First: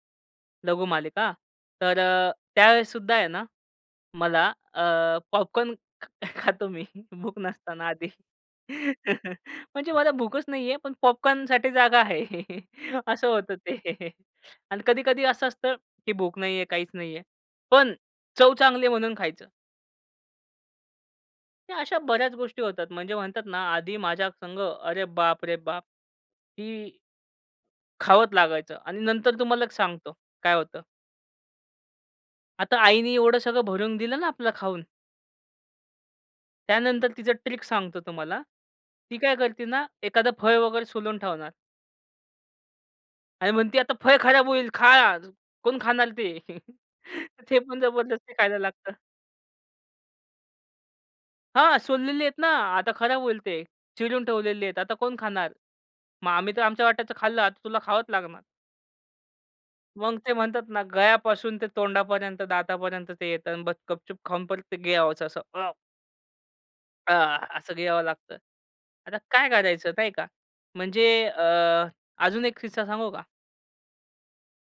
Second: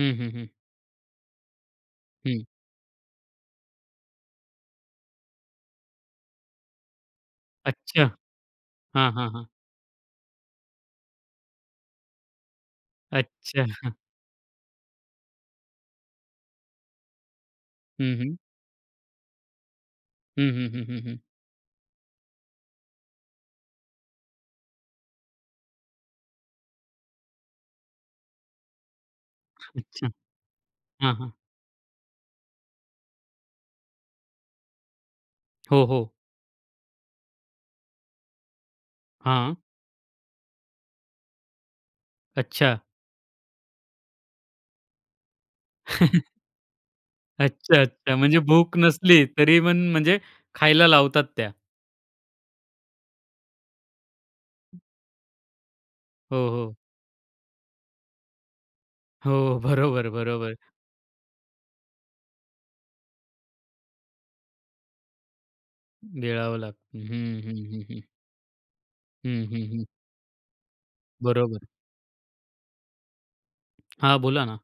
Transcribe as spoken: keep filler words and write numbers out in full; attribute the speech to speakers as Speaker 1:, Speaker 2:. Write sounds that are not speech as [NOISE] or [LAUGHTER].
Speaker 1: हं, हं, हं.
Speaker 2: लघुमालिका. तर अ,
Speaker 1: हं.
Speaker 2: त्यावेळेस सुद्धा आहे ना, मला अ, पॉपकॉर्न खातो मी भूक नसताना
Speaker 1: अच्छा.
Speaker 2: आधी.
Speaker 1: हां, हां,
Speaker 2: [CHUCKLES]
Speaker 1: हां.
Speaker 2: म्हणजे मला भूकच नाहीये. पण पॉपकॉर्न साठी जागा आहे असं होतं
Speaker 1: अच्छा. हं.
Speaker 2: ते आणि कधी-कधी असं असतं, की भूक नाहीये काहीच नाहीये. पण
Speaker 1: हं, हं.
Speaker 2: चव चांगली आहे म्हणून खायचं.
Speaker 1: हं, हं, हं, हं, हं.
Speaker 2: अशा बऱ्याच गोष्टी होतात. म्हणजे म्हणतात ना आधी माझ्या संग अरे बाप रे बाप! ती खावत लागायचं. आणि नंतर तुम्हाला एक
Speaker 1: अच्छा.
Speaker 2: सांगतो काय होतं?
Speaker 1: हां, हां.
Speaker 2: आता आईनी एवढं सगळं भरून दिलं ना आपलं खाऊन
Speaker 1: हो, हो.
Speaker 2: त्यानंतर तिचं ट्रिक सांगतो तुम्हाला. ती काय
Speaker 1: हां.
Speaker 2: करते ना एखाद फळ वगैरे सोलून ठेवणार.
Speaker 1: अच्छा.
Speaker 2: आणि म्हणते, "आता फळ खराब होईल. खा आज. कोण खाणार ते?"
Speaker 1: [CHUCKLES]
Speaker 2: ते पण
Speaker 1: अच्छा, अच्छा.
Speaker 2: जबरदस्ती
Speaker 1: म्हणजे
Speaker 2: खायला
Speaker 1: भूक
Speaker 2: लागतं.
Speaker 1: नसली तरी पण म्हणजे खायला लावतात त्या.
Speaker 2: हां. "सोललेली आहेत ना आता खराब होईल ते. चिरुन ठेवलेली आहेत. आता कोण खाणार? मग
Speaker 1: हो,
Speaker 2: आम्ही तर
Speaker 1: हो.
Speaker 2: आमच्या वाट्याचं खाल्लं, आता तुला खावंच लागणार."
Speaker 1: हो. बरोबर,
Speaker 2: मग ते
Speaker 1: बरोबर.
Speaker 2: म्हणतात ना गळ्यापासून ते तोंडापर्यंत दातापर्यंत ते येतं आणि बस्स गपचूप खाऊन परत ते गिळायचं असं. अ
Speaker 1: गिळावं लागतं.
Speaker 2: अ,
Speaker 1: हं, हं,
Speaker 2: असं
Speaker 1: हं,
Speaker 2: गिळावं
Speaker 1: हं.
Speaker 2: लागतं. आता
Speaker 1: हं,
Speaker 2: काय
Speaker 1: हं, हं.
Speaker 2: करायचं, नाही का? म्हणजे अ,
Speaker 1: बरोबर.
Speaker 2: अजून एक किस्सा सांगू का?
Speaker 1: हां. बोला ना.